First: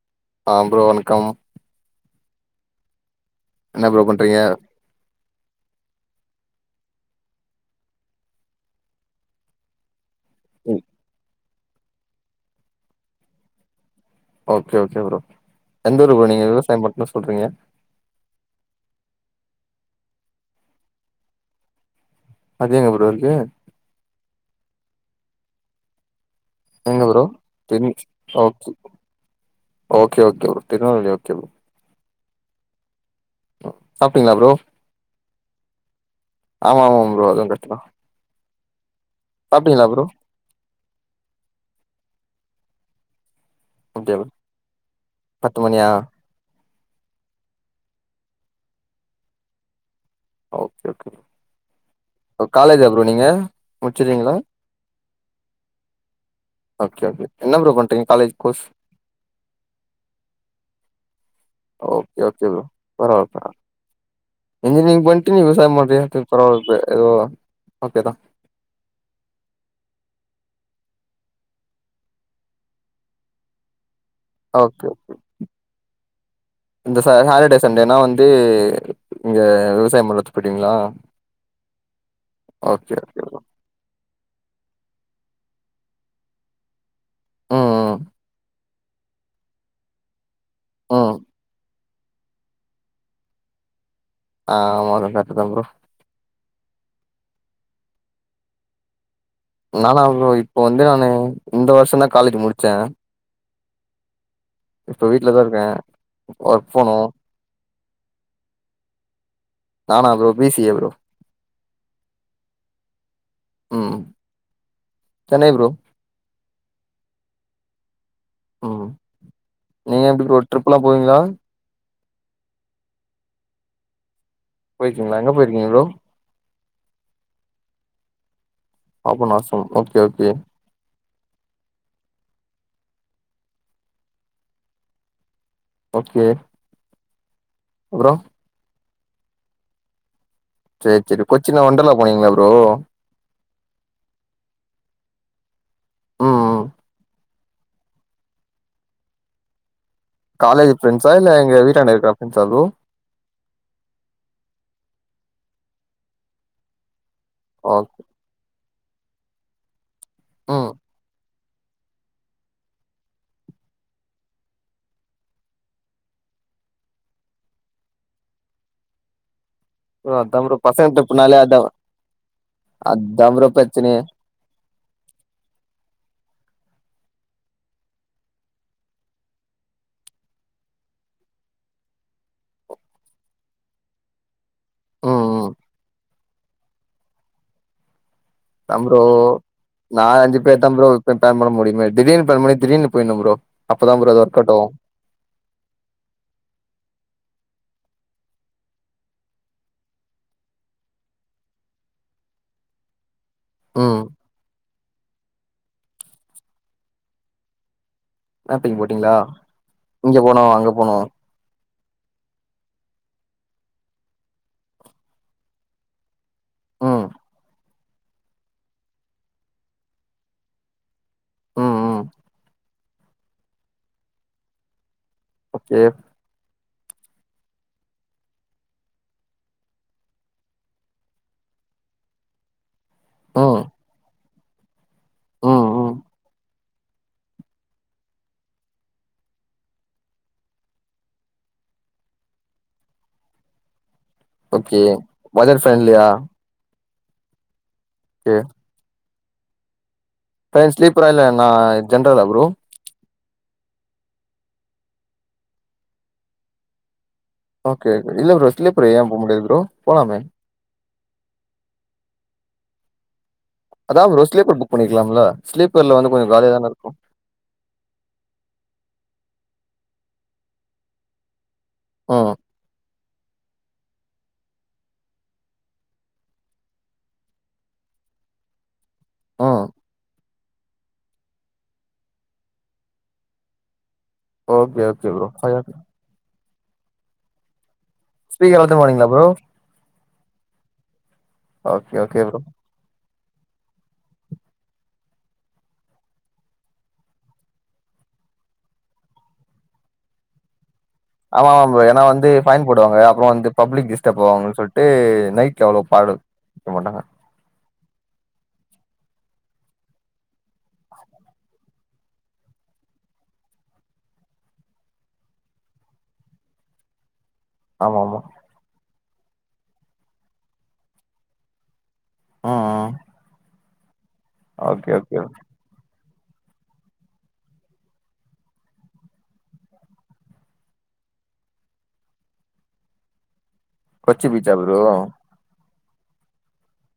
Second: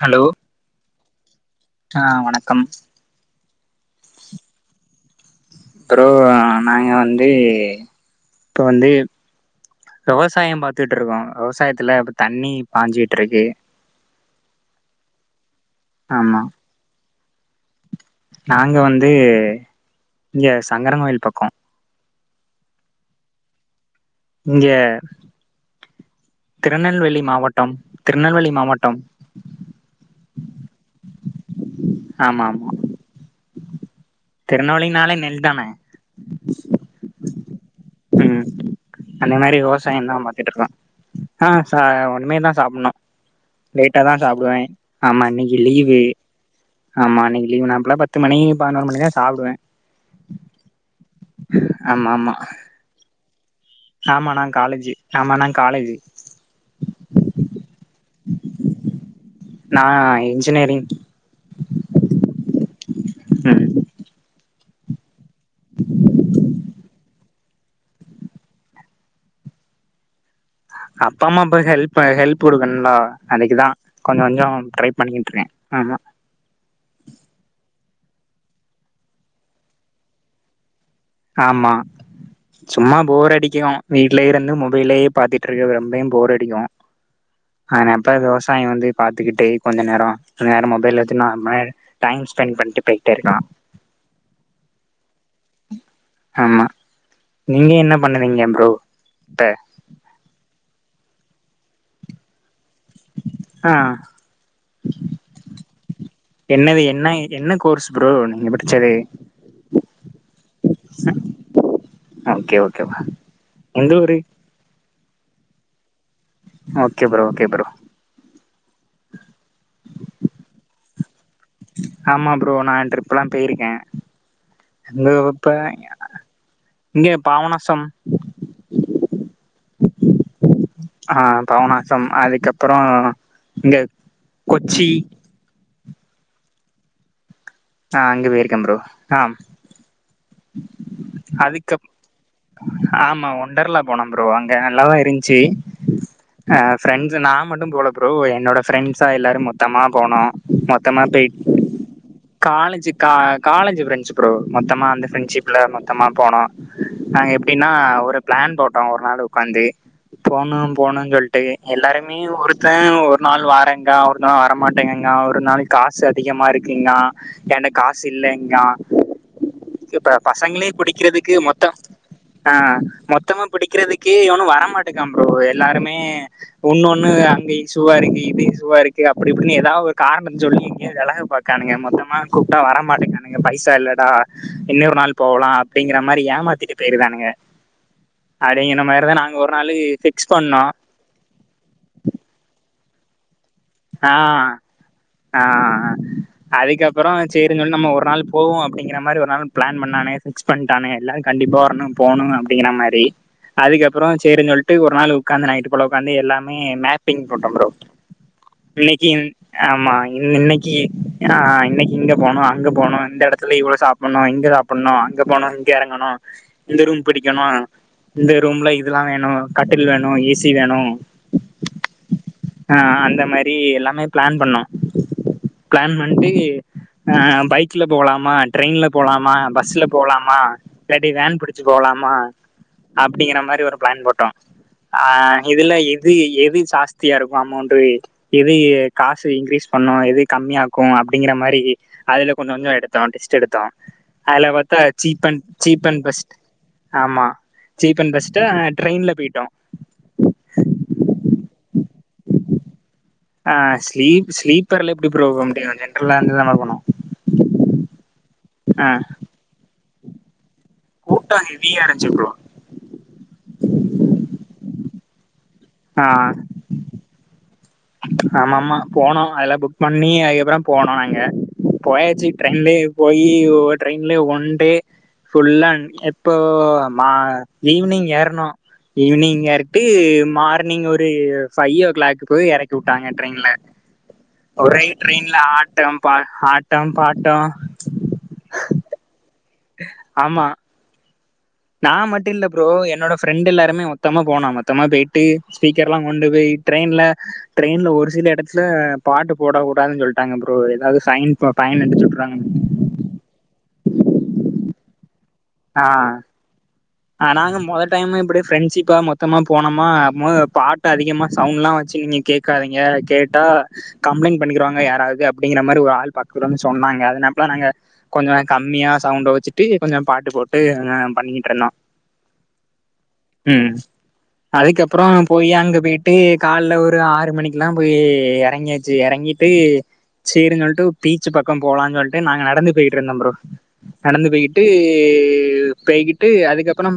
Hello ஆ bro வணக்கம் ஆ வணக்கம் என்ன ப்ரோ பண்றீங்க ப்ரோ நாங்க வந்து இப்ப வந்து விவசாய ம் பாத்துட்ருக்கோ விவசாயத்துல இப்போ தண்ணி பாஞ்சிட்ருக்கு ஓகே ஓகே ப்ரோ எந்த ஊரு ப்ரோ ஆமா நீங்க விவசாயோ பட்ணு சொல்றீங்க நாங்க வந்து இங்க சங்கரங்கோயில் பக்கோ அது எங்க ப்ரோ இருக்கு இங்க எங்க திருநெல்வேலி ப்ரோ மாவட்டம் திரு திருநெல்வேலி ஓகே மாவட்டம் okay okay bro Tirunelveli okay bro ஆமா ஆமா சாப்ட்டீங்களா ப்ரோ திருநெல்வேலினாளே நெல் தான ஆமா ஆமாம் ப்ரோ அதுவு கர்ட்டுதா ம் அந்த மாரி ப்ரோ விவசாயந்தா பா [unintelligible] ஆ ச உன்மேதா சாப்புட்ணு லேட்டா தா ஓகே ப்ரோ சாப்புடுவே ஆமா இன்னைக்கு பத்து மணியா லீவு ஆமா இன்னக்கி லீ்வு நா இப்பல்லா பத்து மணி பதுனோர் மணி தா சாப்புடுவே ஓகே ஓகே ப்ரோ ஆமா ஆமா ஓ காலேஜா ப்ரோ நீங்க ஆமா முடிச்சிட்டீங்களா நா காலேஜு ஆமா நா காலேஜு ஓகே ஓகே என்ன ப்ரோ பண்ட்ருக்கிங் காலேஜ் கோர்ஸ் நா இன்ஜினீரிங் ஓகே ஓகே ப்ரோ பரவால்ல பரவா ம் இன்ஜினியரிங் பண்ட்டு நீ விவசாயோ பன்றியா சேர் பரவால்ல எதோ ஓகே தா அப்பாம்மா பெர்சா ஹெல்ப் ஹெல்ப் குடுக்கணுன்லா அதுக்குதா கொஞ்ச கொஞ்சோ ஓகே ட்ரை பண்ணிகின்ட்ருகே ஆமா இந்த ச சாட்டடே சண்டேனா வந்து இங்க விவசாயோ பன்னத்துக்கு போயிடுவீங்ளா ஆமா சும்மா ஓகே போர் ப்ரோ. அடிக்கு வீட்லயே இருந்து மொபைலயே பாத்துட்ருக்கிறது ரொம்பயு போர் அடிக்கு ஆனா ம் அப்ப விவசாயோ வந்து பாத்துக்கிட்டே கொஞ்ச நேரோ நேர ம் மொபைல்ல ம். வெச்சு நாமே டைம் ஸ்பெண்ட் பண்ட்டு போயிட்டே இருக்லா ஆமா அது கரெட்டு தா ப்ரோ ஆமா நீங்க என்ன பண்ணுறீங்க ப்ரோ இப்ப நானா ப்ரோ இப்ப வந்து நானு இந்த வர்ஷோ தா காலேஜ் முடிச்சே ஆ இப்ப வீட்டுலதா இருக்கே ஒர்க் என்னது போனு என்ன என்ன கோர்ஸ் ப்ரோ நீங்க முடிச்சது நானா bro B C A bro okay okay வ எந்த ம். ஊரு Chennai bro okay bro okay bro ம் நீங்க எப்டி ப்ரோ டிரிப் எல்லா போவீங்ளா? ஆமா ப்ரோ நா ட்ரிப் எல்லா போ போய்ருக்கே போயிருக்கீங்களா? எங்க போயிருக்கீங்க ப்ரோ? [unintelligible] இங்க பாவனாசம் பாபனாசம் ஓகே ஓகே ஆ பாவனாசம் அதுக்கப்றோ இங்க கொச்சி ஓகே ஆ அப்புறம்? அங்க போயிருக்கே ப்ரோ ஆ சேரி சேரி கொச்சின்ல அதுக்கப் ஒண்டர்லா போனீங்ளா ப்ரோ ஆமா ஒண்டர்லா போனோ ப்ரோ அங்க நல்லாதா இருன்ச்சி ம் அ ம். ஃப்ரெண்ட்ஸ் நா மட்டு போல ப்ரோ என்னோட ஃப்ரெண்ட்ஸா எல்லாரு மொத் தமா போனோ காலேஜ் மொத்தமா ஃப்ரெண்ட்ஸா இல்ல போயிட் எங்க வீட்டான்ட இருக்க ஃப்ரெண்ட்ஸா ப்ரோ? காலஜிக் கா காலேஜ் ஃப்ரெண்ட்ஸு ப்ரோ மொத்தமா அந்த ஃப்ரெண்ட்ஷிப்ல மொத்தமா போனோ நாங்க எப்டின்னா ஓ ஒரு பிளான் போட்டோ ஒரு நாள் உக்காந்து போனு ம். போணுஞ் சொல்ட்டு எல்லாருமே ஒருத்தன் ஒரு நாள் வாறேங்கா ஒரு நாள் வரமாட்டேங்கிங்கா ஒரு நாள் காசு அதிகமா இருக்குங்கா ஏன்ட்ட காசு இல்லைங்கா இப்ப ப்ரோ அதா ப்ரோ பசங்களே பசங்க குடிக்கிறதுக்கு ட்ரிப்புனாலே அதா மொத்தோ ஆ அதா மொத்தமா ப்ரோ பிரச்சனையே புடிக்கிறதுக்கு எவனு வரமாட்டேங்கா ப்ரோ எல்லாருமே ஒன்னுொண்ணு அங்க இசுவா இருக்கு இது இசுவா இருக்கு அப்டி இப்டின்னு ஏதா ஒரு காரணோ சொல்லி இங்கயே வெலங்க பா க்கானுங்க மொத்தம் கூப்டா வர மாட்டேக்கானுங்க பைசா இல்லடா இன்னொரு நாள் ம் ம் போவுலா அப்டிங்குற மாரி ஏமாத்திட்டு போய்டுதானுங்க அதா அப்டிங்குற ப்ரோ மாரிதா நாங்க ஒரு நாளு நா ஃபிக்ஸ் அஞ்சு பேர் பண்ணோ தா ப்ரோ பிளான் பண்ணா முடியமாட்து திடீர்னு பிளான் பன்னி திடீர்னு போயிர்னு ப்ரோ அப்பதா ப்ரோ ஆ அது ஒர்க் அவுட் ஆவு ஆ ஆ அதுக்கப்றோ சேரின் சொல்லி நம்ம ஒரு நாள் போவோ அப்டிங்கிற மாரி ஒரு நாள் பிளான் பண்ணானே ஃபிக்ஸ் பண்ட்டானுங்க எல்லாரு கண்டிப்பா வரணு போணு அப்டிங்கிற மாரி ம் அதுக்கப்பறோ சேரின் சொல்ட்டு ஒரு நாள் உகாந்து நைட்டு ஃபுல்லா உகாந்து எல்லாமே மேப்பிங் போட்டோ ப்ரோ மேப்பிங் போட்டீங்களா இன்னைக்கிம் ஆமா இங்க இன் போனோ அங்க இன்னைக்கி போனோ ஏனா இன்னைக்கி இங்க போனு அங்க போனு இந்த எடத்துல இவ்ளோ சாப்புட்ணு இங்க சாப்புட்ணு அங்க போணு இங்க எறங்கணு இந்த ரூம் ம் பிடிக்கணு இந்த ரூம்ல இதுலா வேணு கட்டில் வேணு ஏசி வேணு ம் ம் ஆ அந்த மாரி எல்லாமே பிளான் பண்ணோ ஓகே பிளான் பண்ட்டு ஆ பைக்ல போலாமா டிரயின்ல போலாமா பஸ்ல போலாமா இல்லாட்டி வேன் புடிச்சு போவுலாமா அப்டிங்குற ம் மாரி ஒரு பிளான் போட்டோ அ ம் இதுல ம் இது எது சாஸ்தியா இருக்கு அமோன்ட்டு எது காசு இன்கிரீஸ் பண்ணு எது கம்மியாக்கு அப்டிங்குற மாரி அதுல கொஞ்சோ கொஞ்சோ எடுத்தோ லிஸ்ட் எடுத்தோ அதுல பாத்தா okay cheap and budget cheap and ஃப்ரெண்ட்லியா பெஸ்ட் ஆமா சீப் அன்ட் ஓகே பெஸ்ட்டு ட்ரெயின்ல போயிட்டோ ட்ரயின் ஸ்லீப்பர்ரா இல்ல னா ஜென்ரலா ப்ரோ ஆ ஸ்லீப் ஸ்லீப்பர்ல எப்டி ப்ரோ போ முடியு ஜென்ரலா இருந்துதான நம்ப போணோ ஓகே ஓகே இல்ல ப்ரோ ஸ்லீப்பர்ல ஏ போ முடியாது ப்ரோ போலாமே கூட்டோ ஹெவியா இருஞ்சு ப்ரோ அதா ப்ரோ ஸ்லீப்பர் புக் பண்ணிர்க்குலாம்ல ஸ்லீப்பர்ல ஆ வந்து கொஞ்சோ காலியாதான இருக்கு ஆமா ஆமா போனோ அதெல்லா புக் பண்ணி அதுக்கப்புறோ போனோ நாங்க போயாச்சு ம் ட்ரெயின்லே போயி ட்ரெயின்லே ஒண் டே ஃபுல்லான் எப்போ மா ஈவினிங் ஏர்னோ ஈவினிங் ம் எர்ட்டு மார் னீங் ஒரு ஃபைவ் ஓ கிளாக் போய் எறக்கி உட்டாங்க ட்ரெயின்ல ஓகே ஒரே ஓகே ட்ரெயின்ல ப்ரோ ஆட்டம் பா ஆட்டம் பாட்டோ ஸ்பீக்கர் போட்டு போனீங்களா ப்ரோ ஆமா நா ஓகே ஓகே மட்டு இல்ல ப்ரோ என்னோட ஃப்ரெண்டு எல்லாருமே மொத்தமா போனா மொத்தமா போயிட்டு ஸ்பீக்கர் எல்லா கொண்டு போய் ட்ரெயின்ல ட்ரெயின்ல ஒரு சில இடத்துல பாட்டு போடக்க கூடாதுன்னு சொல்லிட்டாங்க ப்ரோ ஏதாவது ஃபைன் ஆமா ஆமா ப்ரோ ஃபைன் ஏன்னா அடிச்சு வந்து விட்ருவாங்க பைன் போடுவாங்க அப்றோ வந்து பப்ளிக் டிஸ்டர்ப ஆவாங்கன்ன சொல்லிட்டு நைட்ல எவ்வளோ பாடு வக்க மாட்டாங்க ஆ நாலு மொதடைம் இப்படி ஃப்ரெண்ட்ஷிப்பா மொத்தமா போனோமா அப்போது பாட்டு அதிகமா சவுண்ட் எல்லா வச்சு நீங்க கே ங்க கேட்டா கம்ப்ளைண்ட் பண்ணிக்கிறவாங்க யாராவது அப்டிங்கிற மாதி ஒரு ஆள் பக்கத்துல வந்து சொன்னாங்க அதன லாம் நாங்க ஆமா ஆமா கொஞ்சோ கம்மியா சவுண்ட வச்சுட்டு கொஞ்சோ பாட்டு போட்டு பண்ணிட்டு இருந்தோ ஆ ஆ ஆ ம் அதுக்கப்றோ போய் அங்க போய் ட்டு கால்ல ஒரு ஆறு மணிக்குலா போய் எறங்கியாச்சு எறங்கிட்டு சேரிசொல்ட்டு பீச்சு பக்கோ போலா சொல்லுட்டு நாங்க நடந்து பேயிட்டு இருந்தோ ப்ரோ கொச்சி நடந்து பீச்சா பேய்யிட்டு ப்ரோ பேய்கிட்டு- அதுக்கப்றோ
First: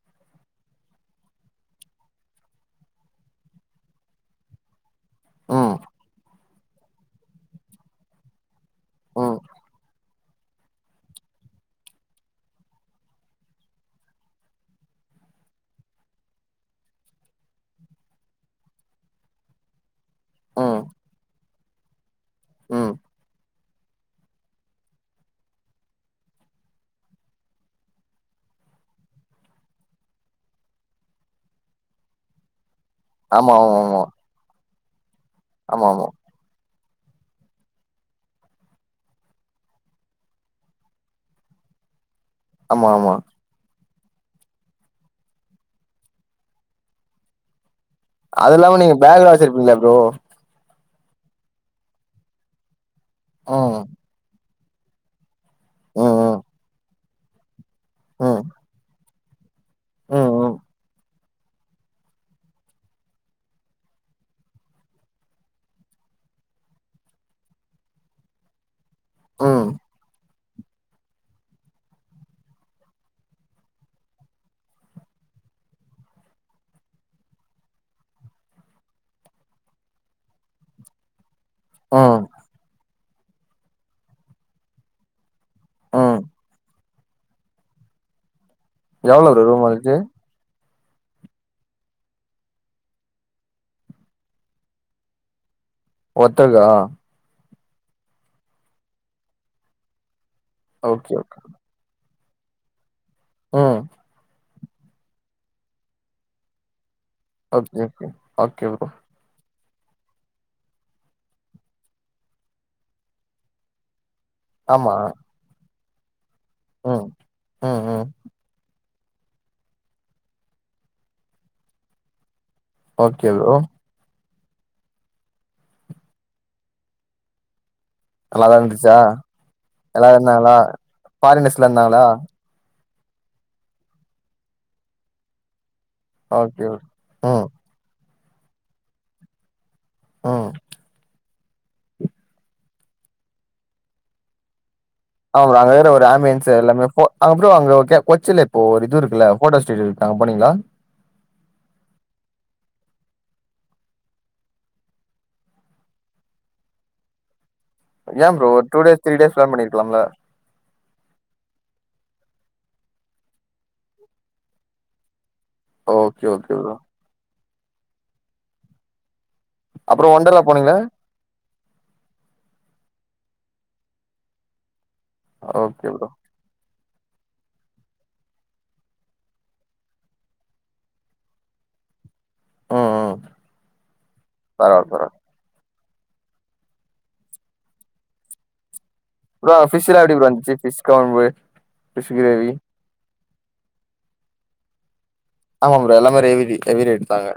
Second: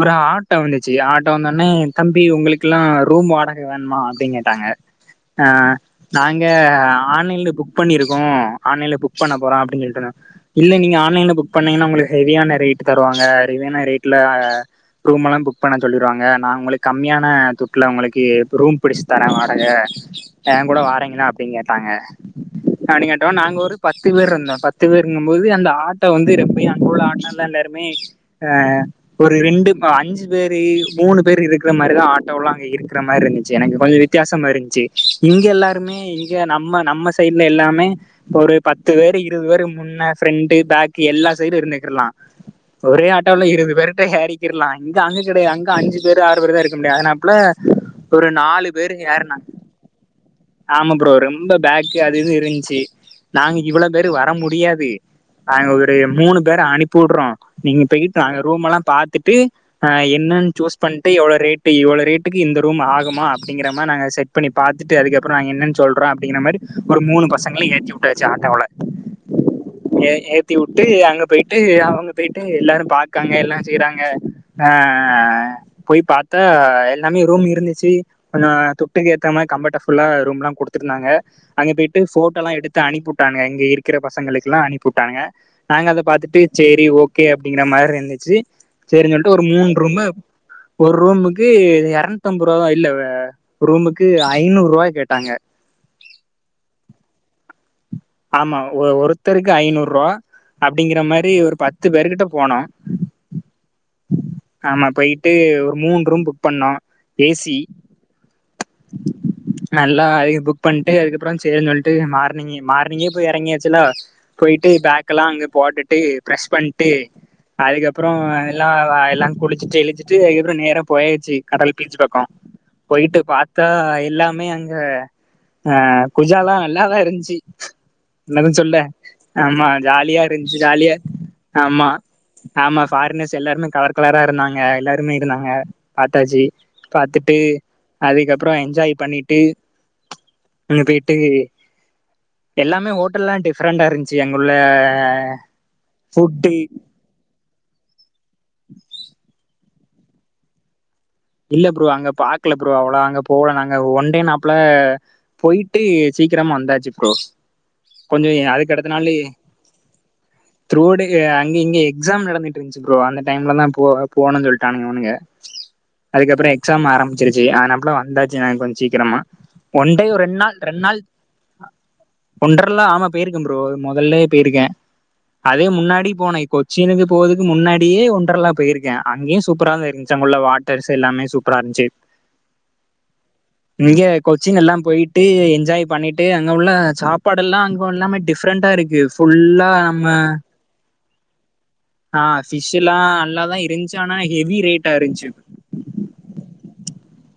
ஒரு ஆட்டோ வந்துச்சு ஆட்டோ வந்தோடனே தம்பி உங்களுக்குலா ரூம் வாடக வேணுமா அப்டினு கேட்டாங்க ஆ ம் நாங்க ஆன்லைன்ல புக் பண்ணிருக்கோ ஆன்லைன்ல புக் பண்ண ம் போறோ அப்டினு சொல்டோன்ன இல்ல நீங்க ஆன்லைன்ல புக் பண்ணீங்கன்னா உங்களுக்கு ஹெவியான ரேட் தருவாங்க ஹெவியான ரேட்ல ரூம் எல்லா புக் பண்ண சொல்லிடுவாங்க நா உங்களுக்கு கம்மியான துட்டுல உங்களுக்கு ரூம் புடிச்சு தரேன் வாடக ஏன் கூட ம் வரீங்களா அப்டின்னு கேட்டாங்க ம் கேட்டோம் நாங்க ஒரு பத்து பேர் இருந்தோ பத்து பேருங்குபோது அந்த ஆட்டை வந்து அங்கேயு ஆட்டல்லா எல்லாருமே ஆ ஒரு ரெண்டு அஞ்சு பேரு மூணு பேர் இருக்கிற மாரிதா ஆட்டோ எல்லா அங்க இருக்கு இருக்கற மாரி ஆமா இருந்துச்சு எனக்கு ஆமா கொஞ்சோ ஆமா வித்தியசமா இருந்துச்சு இங்க ஆமா எல்லாருமே ஆமா ச்சு நம்ம நம்ம சைட்ல எல்லாமே ஒரு பத்து பேர் இருபது பேரு முன்ன ஃப்ரெண்ட் பேக் எல்லா சைடு இருந்துக்கலா ஆமா ஒரே ஆமா ஆட்டோல இருபது பேரு யாரக்கிரலா இங்க அங்க கிடையாது அங்க அஞ்சு பேர் ஆறு பேர் தா இருக்க முடியாது அதனாப்ள ஒரு அது நாலு இல்லாம பேரு நீங்க பேக்லா எருனாங்க வச்சிருப்பீங்களா ப்ரோ ஆமா ப்ரோ ரொம்ப பேக்கு அது இவு இருந்துச்சு நாங்க ம் இவ்ளோ பேரு வர முடியாது நாங்க ஒரு ம் மூணு ம் பேர அனுப்பிடுறோ நீங்க போயிட்டு நாங்க ம் ரூம் எல்லா ட்டு ம் என்னன்னு ம் சூஸ் பண் ப்ப எவ்ளோ ரெட்டு ரெட்க்கு இந்த ரூம் ஆகுமா அப்படிங்கிற மாரி நாங்க செட் பண்ணி பாத்துட்டு அதுக்கு அப் பறோ நாங்க என்னன்னு சொல்றோ அப்டிங்கிற மாரி ஒரு முனு பசங்களை ஏத்தி விட்டச்சு ஆட்டோலா ம் ஏ ஏத்தி விட்டு அங்க போயிட்டு அவுங்க போயிட்டு எல்லாரு பாக்காங்க எல்லா செய்றாங்க ஆ போய் பாத்தா எல்லாமே ரூம் இருந்துச்சு ஞ்சோ துட்டுக்கு ஏத்த மாரி கம்பர்ட ஃபுல்லா ரூம் எல்லா கொடுத்துருந்தாங்க அங்கே போயிட்டு ம் போட்டோல்லா எடுத்து அனுப்பிவிட்டாங்க இங்க இருக்கிற பசங்களுக்கு எல்லா அனுப்பிவிட்டாங்க நாங்க அத ம். பாத்துட்டு சேரி ஓகே அப்படிங்கற மாரி இருந்துச்சு சேரினு எவ்வளோ சொல்லிட்டு ஒரு ப்ரோ ரூம் முணு அதுக்கு ரூம்மு ஒரு ரூமுக்கு இரநூத்தம்பது ரூபா தா இல்ல ரூமுக்கு ஐநூறு ரூபா கேட்டாங்க ஒத்தக்க ஆமா ஒருத்தருக்கு ஐநூறு ரூபா அப்படிங்கிற ஓகே மாதிரி ஓகே ஒரு பத் பத்து பேருர்கிட்ட போனோ ஓ ஆமா போயிட்டு ஒரு மூணு ரூம் புக் பண்ணோ easy okay okay okay bro நல்லா இ புக் பண்ட்டு அதுக்கப்றோ செர்ன்னு சொல்லிட்டு மார்னிங் மார்னிங்கே போய் எறங்கியாச்சுல்ல போயிட்டு ஆமா பேக்கல்லா அங்க போட்டுட்டு ப்ரஷ் பண்ட்டு ம் ம் ம் அதுக்கப்றோ எல்லா எல்லா குளிச்சிட்டு இளிச் ச்சு இர்ர நேரா போய்யாச்சு கடல் பீச்சு பக்கோ போயிட்டு ஓகே ப்ரோ பாத்தா எல்லாமே அங்க அ குஜாலா நல்லாதா இருந்ச்சி என்னது நல்லாதா சொல்ல இருந்துச்சா ஆமா எல்லாரு ஜாலியா இருந்தாங்களா இருந்ச்சு ஜாலியா ஃபாரினர்ஸ்லா ஆமா இருந்தாங்களா ஆமா ஃபாரினர்ஸ் எல்லாருமே கலர் கலரா இருந்தாங்க எல்லாருமே இருந்தாக பாத்தாச்சு ஓகே ஓகே பாத்துட்டு ம் அதுக்கப்றோ என்ஜாய் பண்ணிட்டு ம் இங்க போய்ட்டு எல்லாமே ஹோட்டல்லா டிஃப்ரெண்டா இருந்ச்சு அங்குள்ள ஆ அங்க வேற ஒரு ஆம்பியன்ஸ் எல்லாமே பொ அ ப்ரோ அங்க கொச்சில இப்போ ஒரு இது இருகுல்ல ஃபோட்டோ ஸ்டுடியோ இருக்குல அங்க போனீங்களா இல்ல ப்ரோ அங்க பாக்கல ப்ரோ அவ்ளோ நாங்க போல நாங்க ஒன்டே நாப்ல போய்ட்டு சீக்ரமா வந்தாச்சு ப்ரோ யா கொஞ்சோ ப்ரோ அதுக்கு டூ அடுத்த டேஸ் திரி நாளு டேஸ் பிளான் பண்ணிருக்லாம்ல த்ரூ டே அங்க இங்க எக்ஸாம் நடந்துட்டு இருந்துச்சு ப்ரோ அந்த டைம்ல தா போ போணுன் சொல்ட்டானங்க இவனுங்க ஓகே அதுக்கப்றோ ஓகே ப்ரோ எக்ஸாம் ஆரம்பிச்சிருச்சு ஆனப்புல வந்தாச்சு நாங்க கொஞ்சோ சீக்கரமா ஒன் டே அப்றோ ஒரு ரெண்டு ஒண்டர்லா நாள் போனீங்களா ரெண்டு நாள் ஒண்டர்லா ஆமா பேயிருக்கே ப்ரோ மொதல்லே பேயிருக்க அது ஓகே ப்ரோ முன்னாடி போனே இப்ப சீனுக்கு போகுதுக்கு முன்னாடியே ஒண்டர்லா போயிருக்கே அங்கயு சூப்பரா தா இருந்துச்சு அங்குள்ள வா டிரஸ்சு எல்லாமே சூப்பரா இருந்சு தட் ம் ம் இங்க கொச்சின் எல்லா பரவால பரவால போயிட்டு என்ஜாய் பண்ணிட் டு அங்க உள்ள சாப்பாடு எல்லா அங்க எல்லாமே டிஃப்ரெண்டா இருக்கு ப்ரோ அங்க ஃபுல்லா ஃபிஷ்லா எப்டி நம்ம ப்ரோ [unintelligible] ஆ கிரேவி ஃபிஷ்சு ல்லா நல்லாதா இருந்துச்சு ஆனா ஹெவி ரேட்டா இருந்துச்சு ஆமா ப்ரோ ல்லாமே ரெவி ஹெவி ரேட் தா அங்க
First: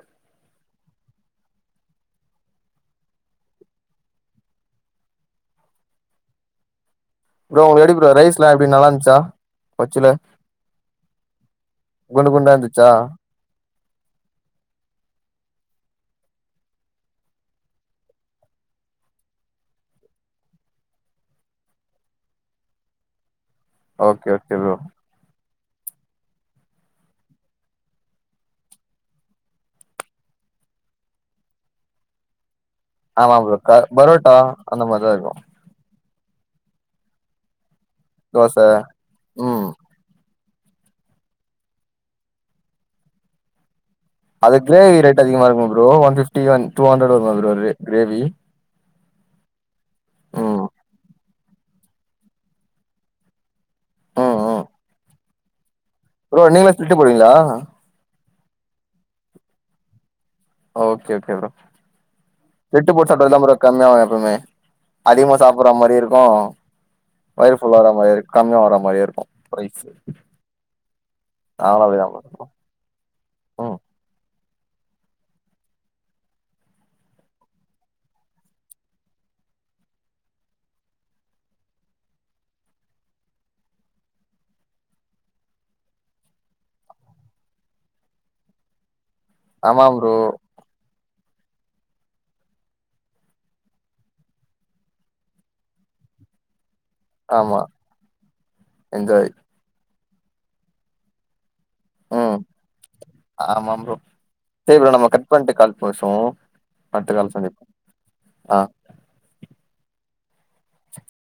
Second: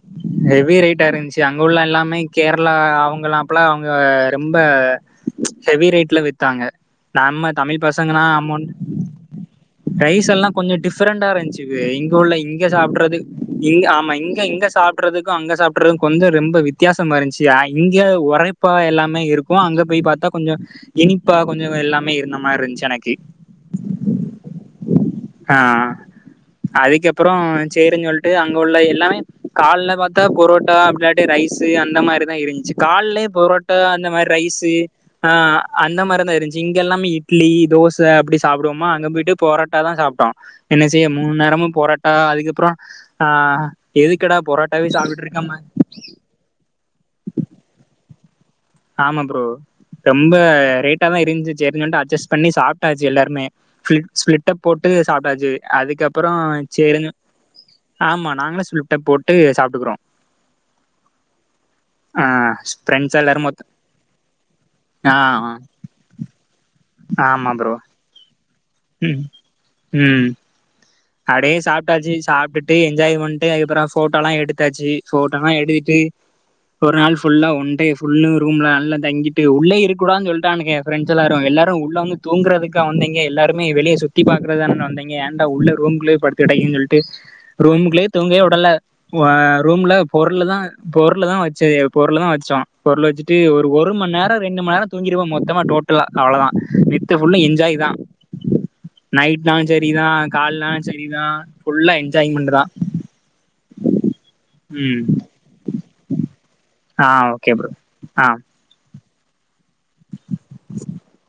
ஹெவி ரேட்டா இருந்ச்சு அங்க உள்ள எல்லாமே கேரளா அவுங்களாம்ப்பல அவுங்க ரொம்ப ஹெவி ரேட்ல வித்தாங்க நம்ம ப்ரோ தமிழ் உங்களுக்கு எப்டி ப்ரோ பசங்கனா ரைஸ்லா அமௌண்ட் எப்டி நல்லா இருந்துச்சா கொச்சில ரைஸ் எல்லா கொஞ்சோ டிஃப்ரெண்டா இருந்துச்வே இங்க குண்டு உள்ள குண்டா இங்க இருந்துச்சா சாப்றது இங்க ஆமா இங்க இங்க சாப் சாப்புர்றதுக்கு அங்க சாப்புர்றதுக்கு கொஞ்சோ ரெம்ப வித்யாசமா இருந்ச்சு ஆ இங்க ஒரப்பா எல்லாமே இருக் க்கோ அங்க போய் பாத்தா கொஞ்சோ இனிப்பா கொஞ்சோ எல்லாமே இருந்த மாரி இருந்ச் எனக்கு ஒகே ஓகே ப்ரோ ஆ அதுக்கப்றோ சேரின் சொல்ட்டு அங்க உள்ள எல்லா கால்ல பாத்தா பொரோட்டா அப்டிளாட்டி ரைஸ்ஸு அந்த மாரி தா இருந்ச்சு கால்லே ஆமா ப்ரோ க புரோட்டா அந்த மாரி பரோட்டா ரைஸு அந்த மாரிதா ஆ இருக்கு அந்த மாரிதா இருந்ச்சு இங்க எல்லாமே இட்லி தோச அப்டி தோச சாப்டுவோமா அங்க போய்ட்டு ம் பொரட்டா தா சாப்ட்டோ என்ன செய்ய மூணு நேரமு பொரட்டா அதுக்கப்றோ ஆ எதுக்குடா அது பொரோட்டாவே கிரேவி ரேட் சாப்ட்டுட்டு அதிகமா இருக்கம இருக்கு bro one fifty and two hundred இருக்கு ப்ரோ ரே கிரேவி ஆமா ப்ரோ ரொம்ப ம் ரேட்டா தா இருந்துச் [inaudible] அட்ஜஸ்ட் பண்ணி சாப்ட்டாச்சு எல்லார்மே ப்ளிட் ம் ஸ்பிலிட்ட ம் போட்டு சாப்ட்டாச்சு அதுக்கப்றோ ப்ரோ நீங்களே ஸ்பிலிட்டு சேரின்னு போடுவீங்களா ஆமா நாங்களே ஸ்ப்ளிட்ட போட்டு சாப்ட்டுக்குறோ ஓகே ஓகே ப்ரோ ஆ எட்டு போட்டா ஃப்ரெண்ட்ஸ் எல்லாரு [unintelligible] மொத்த கம்மியா வரனுமே ஆ அதிகமா சாப்டுற மாரி இருக்கும் ஆமா வயிற ப்ரோ ஃபுல் ஆகுற மாரி இருக்கும் கம்மியா வரும் ம் ம் அப்டே நாங்களு அப்டிதா சாப்ட்டாச்சு ப்ரோ சாப்பிட்டு என்ஜாய் பண்ணிட்டு ம் அதுக்கப்புறம் போட்டோல்லாம் எடுத்தாச்சு போட்டோலாம் எடுத்ட்டு ஒரு நாள் ஃபுல்லா ஒன் டே ஃபுல்லும் ரூம்ல நல்லா தங்கிட்டு உள்ளே இருக்குடாதுன்னு சொல்லிடான்னுக பிரெண்ட்ஸ் எல்லாரும் எல்லாரும் உள்ள வந்து தூங்குறதுக்கா வந்தீங்க எல்லாருமே வெளிய சுத்தி பாக்குறதுக்கு தான வந்தீங்க ஏன்டா உள்ள ரூம்குள்ளே படுத்து கிடக்குறீங்கன்னு சொல்லிட்டு ரூம்க்குள்ளே தூங்க உடல ஓ ஆமா ரூம்ல ப்ரோ பொருளுதான் பொருள்ள தான் வச்சது பொருள் தான் வச்சோம் பொருள் வச்சுட்டு ஒரு ஒரு மண் நேரம் ரெண்டு மண் நேரம் தூங்கிடுவோ மொத்தமா டோட் டலா அவ்ளோதான் நைட்டு ஃபுல்லு ஆமா என்ஜாய் தான் என்ஜாய் நைட்லாம் சரிதான் கால்லாம் சரிதான் ஃபுல்லா என்ஜாய்மெண்ட்டு தான் ஆரம்பம் ப்ரோ சரி ப்ரோ ம் நம்ம கட் பண்ணிட்டு கால் பேசுவோம் ஆ அடுத்த காலம் ஓகே ப்ரோ சந்திப்போம் ஆ [inaudible]